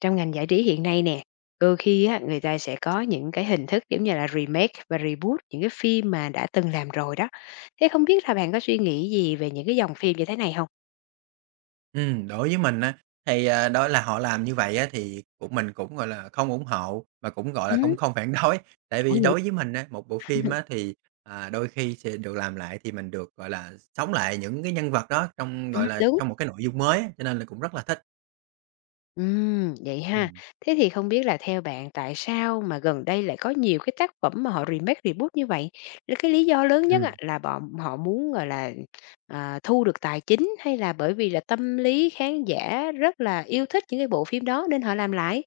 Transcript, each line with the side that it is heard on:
left: Trong ngành giải trí hiện nay nè, đôi khi á, người ta sẽ có những cái hình thức giống như là remake và reboot những cái phim mà đã từng làm rồi đó. Thế không biết là bạn có suy nghĩ gì về những cái dòng phim như thế này không?
right: Ừ, đối với mình á, đó là họ làm như vậy á thì của mình cũng, gọi là, không ủng hộ mà cũng, gọi là,
left: Ừm.
right: cũng không phản đối. Tại
left: Ủa,
right: vì
left: vậy
right: đối với mình á, một bộ phim á thì đôi khi sẽ được làm lại thì mình được, gọi là, sống lại những cái nhân vật đó trong, gọi là,
left: đúng.
right: trong một cái nội dung mới á, cho nên là cũng rất là thích.
left: Vậy
right: Ừ.
left: ha. Thế thì không biết là theo bạn tại sao mà gần đây lại có nhiều cái tác phẩm mà họ remake, reboot như vậy? Là cái lý do lớn nhất á, là bọn họ muốn, gọi là, thu được tài chính, hay là bởi vì là tâm lý khán giả rất là yêu thích những cái bộ phim đó nên họ làm lại?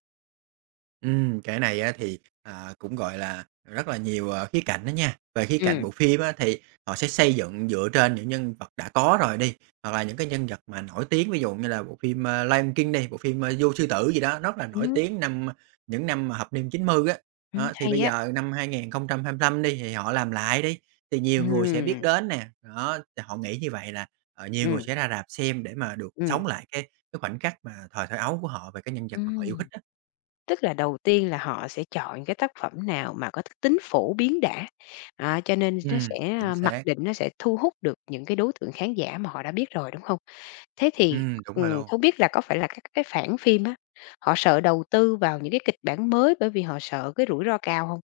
right: Cái này á thì cũng, gọi là, rất là nhiều, khía cạnh đó nha. Về khía cạnh
left: Ừm.
right: bộ phim á thì họ sẽ xây dựng dựa trên những nhân vật đã có rồi đi, hoặc là những cái nhân vật mà nổi tiếng, ví dụ như là bộ phim, Lion King đi, bộ phim, Vua Sư Tử gì đó, rất là nổi
left: Ừm,
right: tiếng những năm mà thập niên 90 á. Đó, thì bây
left: hay á.
right: giờ năm 2025 đi thì họ làm lại đi, thì nhiều người sẽ biết
left: Ừm,
right: đến nè, đó, thì họ nghĩ như vậy là, ờ, nhiều người
left: ừm,
right: sẽ ra rạp xem để mà được
left: ừm,
right: sống lại cái khoảnh khắc mà thời thơ ấu của họ về cái nhân vật mà họ yêu thích
left: ừm,
right: á.
left: tức là đầu tiên là họ sẽ chọn cái tác phẩm nào mà có tính phổ biến đã, cho nên nó sẽ,
right: Chính
left: mặc
right: xác.
left: định nó sẽ thu hút được những cái đối tượng khán giả mà họ đã biết rồi, đúng không? Thế thì,
right: Đúng rồi luôn.
left: không biết là có phải là các cái phản phim á, họ sợ đầu tư vào những cái kịch bản mới bởi vì họ sợ cái rủi ro cao hông?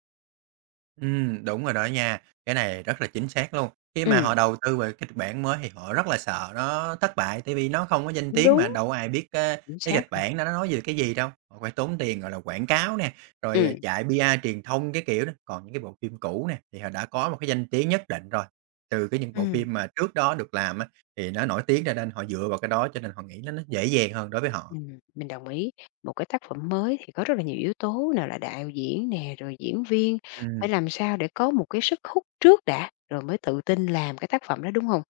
right: Đúng rồi đó nha, cái này rất là chính xác luôn. Khi mà họ
left: Ừm.
right: đầu tư về cái kịch bản mới thì họ rất là sợ nó thất bại, tại vì nó không có danh
left: Cũng
right: tiếng mà
left: đúng.
right: đâu ai biết cái
left: Chính
right: cái kịch
left: xác luôn.
right: bản đó nó nói về cái gì đâu. Họ phải tốn tiền, gọi là, quảng cáo nè, rồi,
left: Ừm.
right: chạy PR truyền thông cái kiểu đó. Còn những cái bộ phim cũ nè, thì họ đã có một cái danh tiếng nhất định rồi, từ cái những bộ
left: Ừm.
right: phim mà trước đó được làm á, thì nó nổi tiếng ra nên họ dựa vào cái đó cho nên họ nghĩ nó dễ dàng hơn đối với họ.
left: Mình đồng ý. Một cái tác phẩm mới thì có rất là nhiều yếu tố, nào là đạo diễn nè, rồi diễn viên, phải
right: Ừm,
left: làm sao để có một cái sức hút trước đã, rồi mới tự tin làm cái tác phẩm đó, đúng không?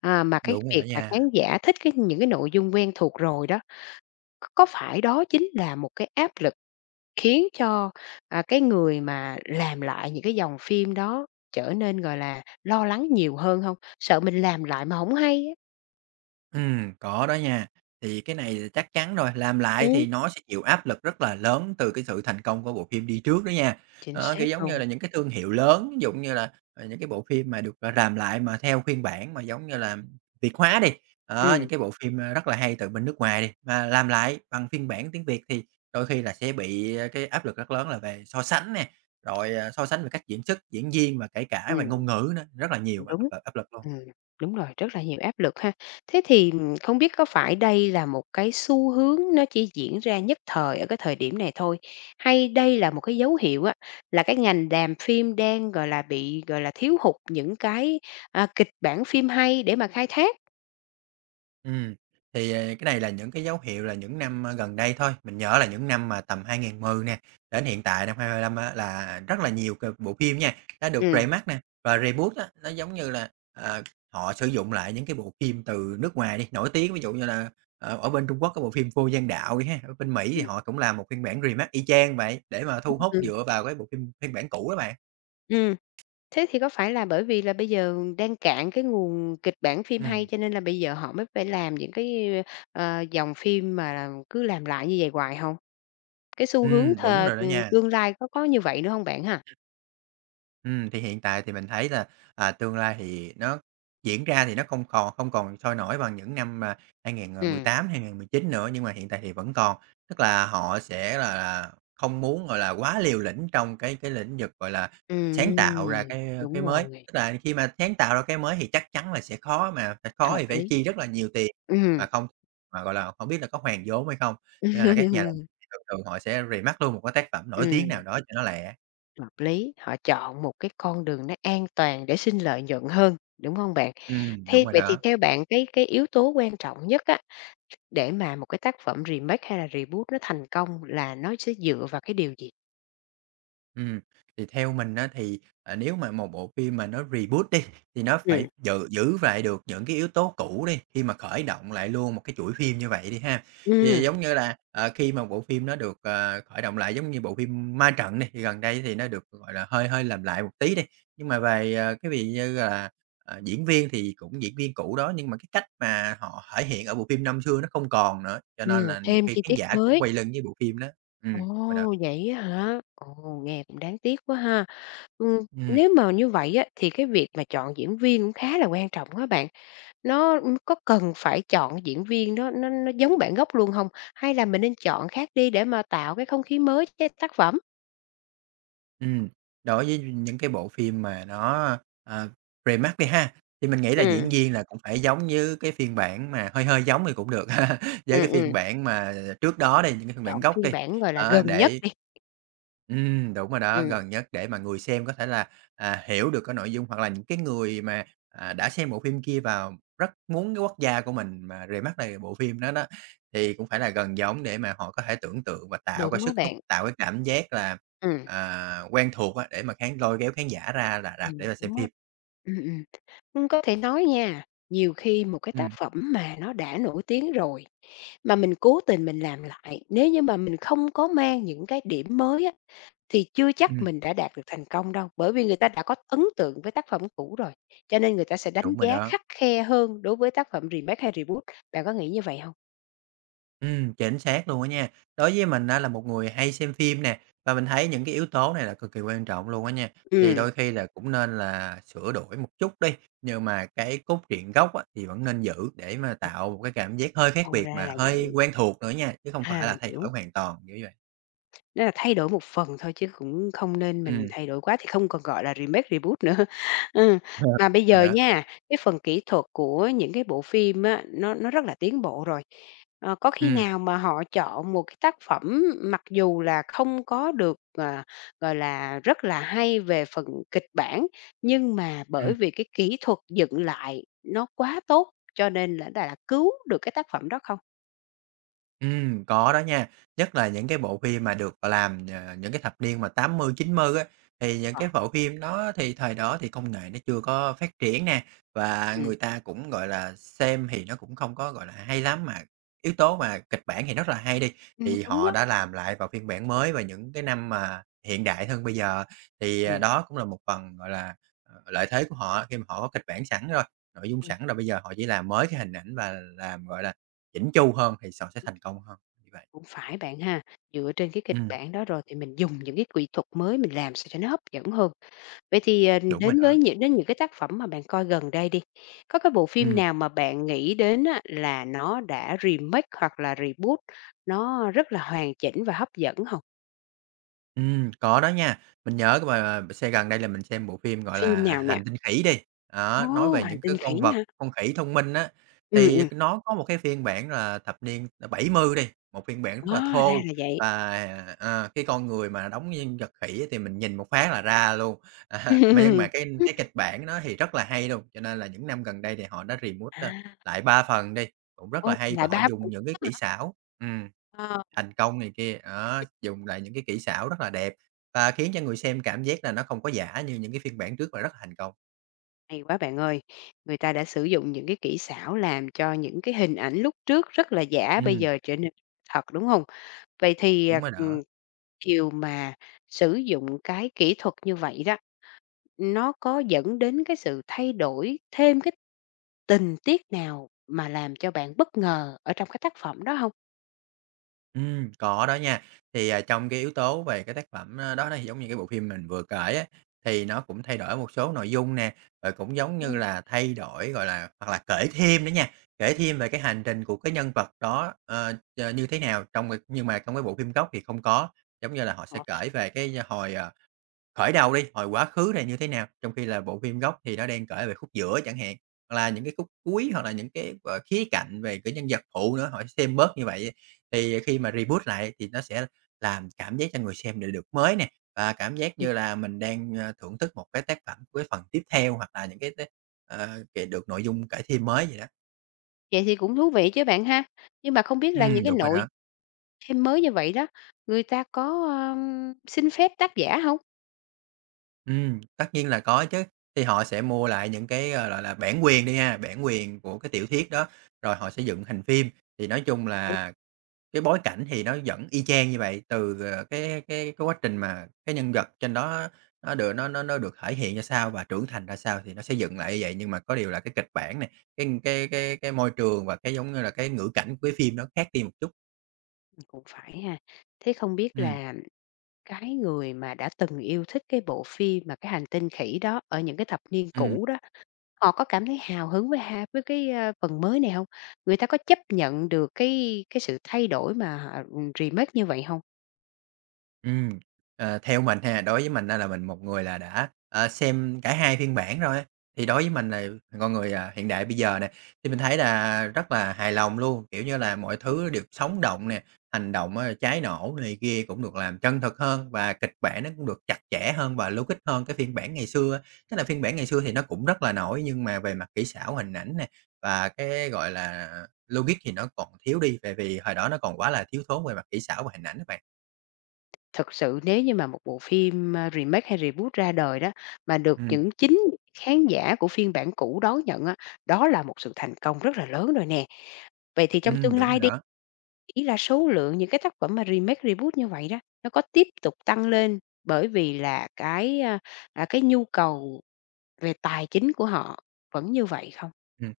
left: À, mà cái
right: đúng rồi đó
left: việc mà
right: nha.
left: khán giả thích cái những cái nội dung quen thuộc rồi đó, c có phải đó chính là một cái áp lực khiến cho, cái người mà làm lại những cái dòng phim đó trở nên, gọi là, lo lắng nhiều hơn không? Sợ mình làm lại mà không hay á.
right: Có đó nha. Thì cái này thì chắc chắn rồi, làm lại
left: Ừm.
right: thì nó sẽ chịu áp lực rất là lớn từ cái sự thành công của bộ phim đi trước đó nha.
left: Chính
right: Đó, kiểu,
left: xác
right: giống như
left: luôn.
right: là những cái thương hiệu lớn, ví dụ như là, ờ, những cái bộ phim mà được, gọi, làm lại mà theo phiên bản mà giống như là Việt hóa đi,
left: Ừ.
right: đó, những cái bộ phim, rất là hay từ bên nước ngoài đi, mà làm lại bằng phiên bản tiếng Việt thì đôi khi là sẽ bị, cái áp lực rất lớn là về so sánh nè, rồi, so sánh về cách diễn xuất, diễn viên và kể cả về ngôn
left: Ừm.
right: ngữ nữa, rất là nhiều
left: Cũng đúng.
right: áp lực luôn.
left: Ừm, đúng rồi, rất là nhiều áp lực ha. Thế thì, không biết có phải đây là một cái xu hướng nó chỉ diễn ra nhất thời ở cái thời điểm này thôi, hay đây là một cái dấu hiệu á, là cái ngành làm phim đang, gọi là, bị, gọi là, thiếu hụt những cái, kịch bản phim hay để mà khai thác?
right: Ừm, thì, cái này là những cái dấu hiệu là những năm, gần đây thôi, mình nhớ là những năm mà tầm 2010 nè, đến hiện tại năm 2025 á là rất là nhiều bộ phim nha, đã được
left: Ừm,
right: remake nè, và reboot á, nó giống như là, ờ, họ sử dụng lại những cái bộ phim từ nước ngoài đi, nổi tiếng, ví dụ như là, ở bên Trung Quốc có bộ phim "Vô Gian Đạo" đi ha, ở bên Mỹ thì
left: ừm,
right: họ cũng làm một phiên bản remake y chang vậy, để mà thu hút
left: ừm,
right: dựa vào cái bộ phim phiên bản cũ đó bạn.
left: ừm. Thế thì có phải là bởi vì là bây giờ đang cạn cái nguồn kịch bản phim hay
right: Ừm.
left: cho nên là bây giờ họ mới phải làm những cái, dòng phim mà cứ làm lại như vậy hoài không? Cái xu hướng th
right: Đúng rồi đó nha.
left: tương lai có như vậy nữa hông bạn ha?
right: Thì hiện tại thì mình thấy là, tương lai thì nó diễn ra thì nó không còn sôi nổi bằng những năm mà
left: Ừm.
right: 2018, chín nữa, nhưng mà hiện tại thì vẫn còn. Tức là họ sẽ là không muốn, gọi là, quá liều lĩnh trong cái lĩnh vực, gọi là, sáng tạo ra
left: Ừm,
right: cái
left: đúng
right: mới.
left: rồi,
right: Tức là khi mà sáng tạo ra cái mới thì chắc chắn là sẽ khó, mà phải khó
left: hợp
right: thì phải
left: lý.
right: chi rất là nhiều tiền, mà
left: Ừm.
right: không mà, gọi là, không biết là có hoàn vốn hay không. Cho nên là các nhà làm thường thường họ sẽ remake luôn một cái tác phẩm nổi tiếng nào
left: Ừm,
right: đó cho nó lẹ.
left: hợp lý, họ chọn một cái con đường nó an toàn để sinh lợi nhuận hơn, đúng hông bạn?
right: Đúng
left: Thế
right: rồi
left: vậy thì
right: đó.
left: theo bạn cái yếu tố quan trọng nhất á, để mà một cái tác phẩm remake hay là reboot nó thành công là nó sẽ dựa vào cái điều gì?
right: Ừm, thì theo mình á thì, nếu mà một bộ phim mà nó reboot đi, thì nó phải
left: Ừm,
right: giữ giữ lại được những cái yếu tố cũ đi, khi mà khởi động lại luôn một cái chuỗi phim như vậy đi ha. Thì
left: ừm,
right: giống như là, ờ, khi mà bộ phim nó được, khởi động lại giống như bộ phim Ma Trận đi, thì gần đây thì nó được, gọi là, hơi hơi làm lại một tí đi, nhưng mà về, cái việc như là, diễn viên thì cũng diễn viên cũ đó, nhưng mà cái cách mà họ thể hiện ở bộ phim năm xưa nó không còn nữa, cho nên
left: ừm,
right: là nhiều
left: thêm
right: khi
left: chi
right: khán
left: tiết
right: giả cũng
left: mới.
right: quay lưng với bộ phim đó. Đúng rồi đó.
left: Ồ, vậy á hả? Ồ, nghe cũng đáng tiếc quá ha.
right: Ừm.
left: Nếu mà như vậy á, thì cái việc mà chọn diễn viên cũng khá là quan trọng á bạn. Nó có cần phải chọn diễn viên đó nó giống bản gốc luôn không? Hay là mình nên chọn khác đi để mà tạo cái không khí mới cho cái tác phẩm?
right: Ừm, đối với những cái bộ phim mà nó, ờ, remake đi ha, thì mình nghĩ là diễn
left: Ừm,
right: viên là cũng phải giống như cái phiên bản mà hơi hơi giống thì cũng được với
left: ừm,
right: cái phiên
left: ừm,
right: bản mà trước đó đi, những cái phiên bản
left: chọn
right: gốc
left: phiên
right: đi,
left: bản, gọi là,
right: đó,
left: gần nhất
right: để
left: đi.
right: Đúng rồi đó,
left: Ừm,
right: gần nhất để mà người xem có thể là, hiểu được cái nội dung hoặc là những cái người mà, đã xem bộ phim kia và rất muốn cái quốc gia của mình mà remake lại bộ phim đó đó, thì cũng phải là gần giống để mà họ có thể tưởng tượng và tạo cái
left: đúng á
right: sức hút,
left: bạn.
right: tạo cái cảm giác là,
left: Ừm,
right: à, quen thuộc á, để mà lôi kéo khán giả ra là rạp để mà xem
left: đúng á.
right: phim.
left: Ừm, ừm. Ưm, có thể nói nha, nhiều khi một cái tác
right: Ừm,
left: phẩm mà nó đã nổi tiếng rồi, mà mình cố tình mình làm lại, nếu như mà mình không có mang những cái điểm mới á, thì chưa chắc
right: ừm,
left: mình đã đạt được thành công đâu, bởi vì người ta đã có ấn tượng với tác phẩm cũ rồi, cho nên người ta sẽ đánh
right: đúng rồi
left: giá
right: đó.
left: khắt khe hơn đối với tác phẩm remake hay reboot. Bạn có nghĩ như vậy không?
right: Chính xác luôn á nha. Đối với mình á là một người hay xem phim nè, và mình thấy những cái yếu tố này là cực kỳ quan trọng luôn á nha. Thì
left: Ừ.
right: đôi khi là cũng nên là sửa đổi một chút đi, nhưng mà cái cốt truyện gốc á thì vẫn nên giữ để mà
left: Ừm.
right: tạo một cái cảm giác hơi khác
left: Ồ,
right: biệt
left: ra
right: mà
left: là
right: hơi
left: vậy.
right: quen thuộc nữa nha, chứ không phải
left: Ha
right: là
left: mình
right: thay đổi
left: hiểu.
right: hoàn toàn, kiểu như vậy.
left: Nghĩa là thay đổi một phần thôi chứ cũng không nên mình
right: Ừm.
left: thay đổi quá thì không còn gọi là remake, reboot nữa. Ừ, mà bây
right: Rồi
left: giờ
right: đó.
left: nha, cái phần kỹ thuật của những cái bộ phim á, nó rất là tiến bộ rồi. Ờ, có khi
right: Ừm.
left: nào mà họ chọn một cái tác phẩm mặc dù là không có được, gọi là, rất là hay về phần kịch bản, nhưng mà
right: Ừm.
left: bởi vì cái kỹ thuật dựng lại nó quá tốt cho nên là đã cứu được cái tác phẩm đó không?
right: Có đó nha, nhất là những cái bộ phim mà được làm, những cái thập niên mà 80 90 á, thì những
left: Ờ,
right: cái bộ phim đó thì thời đó thì công nghệ nó chưa có phát triển nè, và
left: ừm.
right: người ta cũng, gọi là, xem thì nó cũng không có, gọi là, hay lắm, mà yếu tố mà kịch bản thì rất là hay đi, thì
left: Đúng
right: họ
left: đó.
right: đã làm lại vào phiên bản mới và những cái năm mà hiện đại hơn bây giờ. Thì, đó cũng là một phần, gọi là, ờ, lợi thế của họ khi mà họ có kịch bản sẵn rồi, nội dung
left: Ừm.
right: sẵn rồi, bây giờ họ chỉ làm mới cái hình ảnh và làm, gọi là, chỉnh chu hơn thì sòn sẽ thành công hơn, như vậy.
left: Cũng phải bạn ha, dựa trên cái kịch
right: Ừm,
left: bản đó rồi thì mình dùng những cái kỹ thuật mới mình làm sao cho nó hấp dẫn hơn. Vậy thì,
right: đúng rồi
left: đến
right: đó.
left: với những đến những cái tác phẩm mà bạn coi gần đây đi, có cái bộ phim
right: Ừm,
left: nào mà bạn nghĩ đến á là nó đã remake hoặc là reboot, nó rất là hoàn chỉnh và hấp dẫn không?
right: có đó nha. Mình nhớ cái bài xem gần đây là mình xem bộ phim, gọi
left: Phim
right: là,
left: nào nè?
right: Hành Tinh Khỉ đi,
left: Ồ,
right: đó, nói về
left: oh Hành
right: những cái
left: Tinh Khỉ
right: con vật,
left: hả?
right: con khỉ thông minh á,
left: Ừm,
right: thì
left: ừm,
right: nó có một cái phiên bản là thập niên, 70 đi, một phiên bản rất là
left: á, ra
right: thô
left: là vậy.
right: và, ờ, cái con người mà đóng nhân vật khỉ á thì mình nhìn một phát là ra luôn. À, mà nhưng mà cái
left: Ừm.
right: kịch bản nó thì rất là hay luôn, cho nên là những năm gần đây thì họ đã remake,
left: À,
right: ơ, lại 3 phần đi. Cũng rất
left: ô,
right: là hay và
left: lại
right: họ
left: ba
right: dùng
left: bộ
right: những cái
left: hả?
right: kỹ xảo ừm,
left: Ờ.
right: thành công này kia, đó, dùng lại những cái kỹ xảo rất là đẹp và khiến cho người xem cảm giác là nó không có giả như những cái phiên bản trước và rất là thành công.
left: Hay quá bạn ơi, người ta đã sử dụng những cái kỹ xảo làm cho những cái hình ảnh lúc trước rất là giả bây
right: Ừm.
left: giờ trở nên thật, đúng không? Vậy thì,
right: Đúng rồi đó.
left: điều mà sử dụng cái kỹ thuật như vậy đó, nó có dẫn đến cái sự thay đổi thêm cái tình tiết nào mà làm cho bạn bất ngờ ở trong cái tác phẩm đó không?
right: Có đó nha. Thì, trong cái yếu tố về cái tác phẩm, đó đó, thì giống như cái bộ phim mình vừa kể á, thì nó cũng thay đổi một số nội dung nè, rồi cũng giống như
left: Ừm.
right: là thay đổi, gọi là hoặc là kể thêm nữa nha, kể thêm về cái hành trình của cái nhân vật đó, ờ, ch như thế nào trong, nhưng mà trong cái bộ phim gốc thì không có. Giống như là họ sẽ
left: Ờ,
right: kể về cái hồi, khởi đầu đi, hồi quá khứ này như thế nào? Trong khi là bộ phim gốc thì nó đang kể về khúc giữa chẳng hạn, hoặc là những cái khúc cuối, hoặc là những cái, khía cạnh về cái nhân vật phụ nữa, họ xem bớt như vậy. Thì khi mà reboot lại thì nó sẽ làm cảm giác cho người xem được được mới nè, và cảm giác
left: ừm,
right: như là mình đang, thưởng thức một cái tác phẩm của cái phần tiếp theo, hoặc là những cái kể được nội dung cải thêm mới vậy đó.
left: vậy thì cũng thú vị chứ bạn ha. Nhưng mà không biết là những cái
right: Đúng rồi
left: nội
right: đó.
left: thêm mới như vậy đó, người ta có, xin phép tác giả không?
right: Tất nhiên là có chứ, thì họ sẽ mua lại những cái, gọi là, bản quyền đi ha, bản quyền của cái tiểu thuyết đó, rồi họ sẽ dựng thành phim. Thì nói chung là cái bối cảnh thì nó vẫn y chang như vậy, từ, cái quá trình mà cái nhân vật trên đó nó được thể hiện ra sao và trưởng thành ra sao thì nó sẽ dựng lại như vậy. Nhưng mà có điều là cái kịch bản này, cái môi trường và cái, giống như là, cái ngữ cảnh của cái phim nó khác đi một chút.
left: Cũng phải ha. Thế không biết
right: Ừm,
left: là cái người mà đã từng yêu thích cái bộ phim mà cái hành tinh khỉ đó ở những cái thập niên
right: ừm.
left: cũ đó, họ có cảm thấy hào hứng với ha với cái, phần mới này không? Người ta có chấp nhận được cái sự thay đổi mà họ, remake như vậy không?
right: Ừm, theo mình ha, đối với mình á là mình một người là đã, xem cả hai phiên bản rồi á, thì đối với mình là con người, hiện đại bây giờ nè, thì mình thấy là rất là hài lòng luôn, kiểu như là, mọi thứ đều sống động nè, hành động á cháy nổ này kia cũng được làm chân thực hơn và kịch bản nó cũng được chặt chẽ hơn và logic hơn cái phiên bản ngày xưa á. Tức là phiên bản ngày xưa thì nó cũng rất là nổi nhưng mà về mặt kỹ xảo, hình ảnh nè, và cái, gọi là, logic thì nó còn thiếu đi, tại vì hồi đó nó còn quá là thiếu thốn về mặt kỹ xảo và hình ảnh các bạn.
left: Thực sự nếu như mà một bộ phim, remake hay reboot ra đời đó, mà được những chính khán giả của phiên bản cũ đón nhận á, đó là một sự thành công rất là lớn rồi nè. Vậy thì trong tương
right: Đúng
left: lai
right: rồi
left: đi
right: đó.
left: Ý là số lượng những cái tác phẩm mà remake, reboot như vậy đó, nó có tiếp tục tăng lên bởi vì là cái, cái nhu cầu về tài chính của họ vẫn như vậy không?
right: Ừm,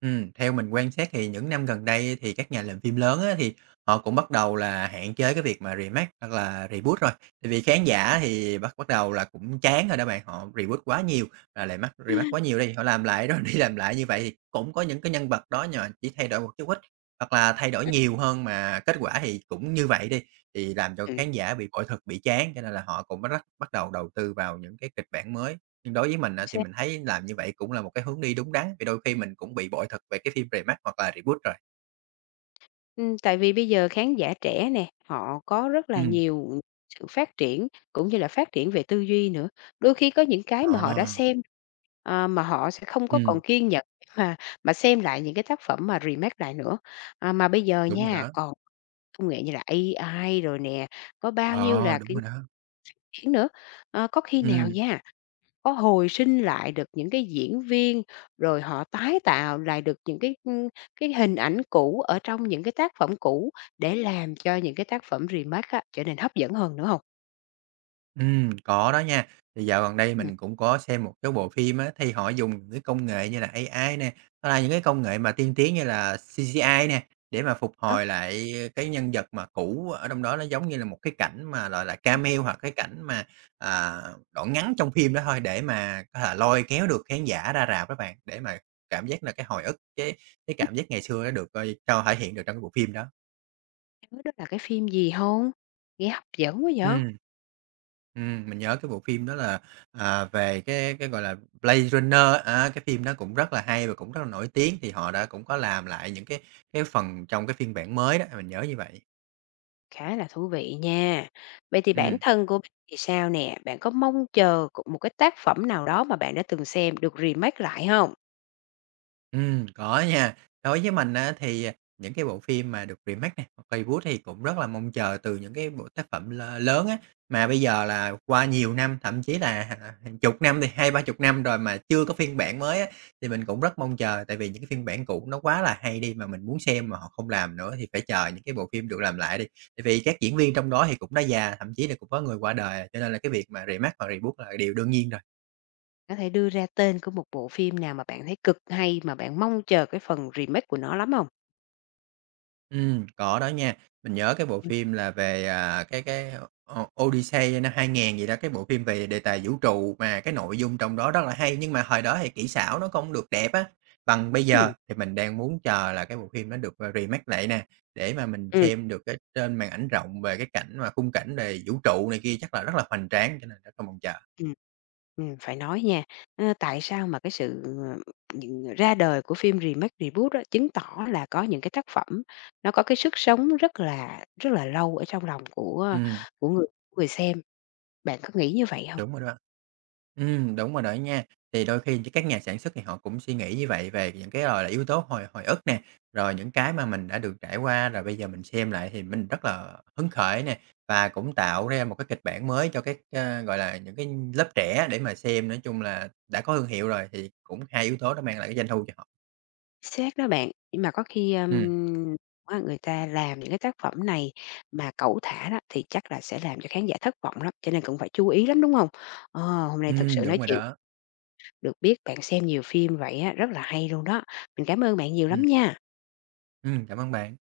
right: theo mình quan sát thì những năm gần đây thì các nhà làm phim lớn á, thì họ cũng bắt đầu là hạn chế cái việc mà remake hoặc là reboot rồi. Tại vì khán giả thì bắt bắt đầu là cũng chán rồi đó bạn, họ reboot quá nhiều, là lại mắc remake quá nhiều đi, họ làm lại rồi đi làm lại như vậy thì cũng có những cái nhân vật đó nhưng mà chỉ thay đổi một chút ít, hoặc là thay đổi
left: Ừm.
right: nhiều hơn mà kết quả thì cũng như vậy đi, thì làm cho khán giả bị bội thực, bị chán, cho nên là họ cũng bắt bắt bắt đầu đầu tư vào những cái kịch bản mới. Nhưng đối với mình á, thì mình thấy làm như vậy cũng là một cái hướng đi đúng đắn, vì đôi khi mình cũng bị bội thực về cái phim remake hoặc là reboot rồi.
left: Tại vì bây giờ khán giả trẻ nè, họ có rất là
right: Ừm.
left: nhiều sự phát triển, cũng như là phát triển về tư duy nữa. Đôi khi có những cái mà họ đã
right: Ờ,
left: xem, mà họ sẽ không có
right: ừm,
left: còn kiên nhẫn mà xem lại những cái tác phẩm mà remake lại nữa. À, mà bây giờ
right: đúng rồi
left: nha,
right: đó.
left: còn công nghệ như là AI rồi nè, có bao nhiêu
right: Ờ,
left: là
right: đúng
left: cái
right: rồi đó.
left: triển nữa. Ờ, có khi
right: Ừm.
left: nào nha có hồi sinh lại được những cái diễn viên, rồi họ tái tạo lại được những cái, cái hình ảnh cũ ở trong những cái tác phẩm cũ để làm cho những cái tác phẩm remake á, trở nên hấp dẫn hơn nữa không?
right: Có đó nha. Thì dạo gần đây
left: Ừm.
right: mình cũng có xem một cái bộ phim á, thì họ dùng những cái công nghệ như là AI nè, hoặc là những cái công nghệ mà tiên tiến như là CGI nè, để mà phục
left: Đó,
right: hồi lại cái nhân vật mà cũ ở trong đó, nó giống như là một cái cảnh mà, gọi là, cameo hoặc cái cảnh mà, à, đoạn ngắn trong phim đó thôi, để mà có thể là lôi kéo được khán giả ra rạp các bạn, để mà cảm giác là cái hồi ức, cái
left: hông
right: cảm giác ngày xưa nó được, cho thể hiện được trong cái bộ phim đó.
left: nhớ đó là cái phim gì hông? Nghe hấp dẫn quá vậy,
right: Ừm. Mình nhớ cái bộ phim đó là, về cái, gọi là, Blade Runner, á, cái phim đó cũng rất là hay và cũng rất là nổi tiếng, thì họ đã cũng có làm lại những cái phần trong cái phiên bản mới đó, mình nhớ như vậy.
left: khá là thú vị nha. Vậy thì bản
right: Ừm.
left: thân của bạn thì sao nè? Bạn có mong chờ c một cái tác phẩm nào đó mà bạn đã từng xem được remake lại không?
right: Có nha. Đối với mình á thì, những cái bộ phim mà được remake nè, hoặc reboot thì cũng rất là mong chờ từ những cái bộ tác phẩm lơ lớn á, mà bây giờ là qua nhiều năm, thậm chí là hàng chục năm thì hai ba chục năm rồi mà chưa có phiên bản mới á, thì mình cũng rất mong chờ. Tại vì những cái phiên bản cũ nó quá là hay đi, mà mình muốn xem mà họ không làm nữa thì phải chờ những cái bộ phim được làm lại đi. Tại vì các diễn viên trong đó thì cũng đã già, thậm chí là cũng có người qua đời, cho nên là cái việc mà remake hoặc reboot là điều đương nhiên rồi.
left: Có thể đưa ra tên của một bộ phim nào mà bạn thấy cực hay, mà bạn mong chờ cái phần remake của nó lắm không?
right: Có đó nha. Mình nhớ cái bộ
left: Ừm,
right: phim là về, cái Odyssey năm 2000 gì đó, cái bộ phim về đề tài vũ trụ mà cái nội dung trong đó rất là hay, nhưng mà hồi đó thì kỹ xảo nó không được đẹp á, bằng bây giờ. Thì mình đang muốn chờ là cái bộ phim nó được, remake lại nè, để mà mình
left: ừm,
right: xem được cái trên màn ảnh rộng về cái cảnh mà khung cảnh về vũ trụ này kia chắc là rất là hoành tráng, cho nên rất là mong chờ.
left: ừm. Phải nói nha, tại sao mà cái sự, những ra đời của phim remake, reboot á, chứng tỏ là có những cái tác phẩm nó có cái sức sống rất là lâu ở trong lòng
right: Ừm,
left: của người người xem. Bạn có nghĩ như vậy hông?
right: đúng rồi đó. Đúng rồi đó nha. Thì đôi khi các nhà sản xuất thì họ cũng suy nghĩ như vậy về những cái, gọi là, yếu tố hồi hồi ức nè, rồi những cái mà mình đã được trải qua, rồi bây giờ mình xem lại thì mình rất là hứng khởi nè, và cũng tạo ra một cái kịch bản mới cho các, gọi là, những cái lớp trẻ để mà xem. Nói chung là đã có thương hiệu rồi thì cũng hai yếu tố đó mang lại cái doanh thu cho họ.
left: Xác đó bạn, nhưng mà có khi,
right: Ừm.
left: người ta làm những cái tác phẩm này mà cẩu thả đó thì chắc là sẽ làm cho khán giả thất vọng lắm, cho nên cũng phải chú ý lắm, đúng hông? Ờ, hôm nay thực sự
right: Đúng
left: nói
right: rồi
left: chuyện
right: đó.
left: Được biết bạn xem nhiều phim vậy á, rất là hay luôn đó. Mình cảm ơn bạn nhiều lắm
right: Ừm,
left: nha.
right: cảm ơn bạn.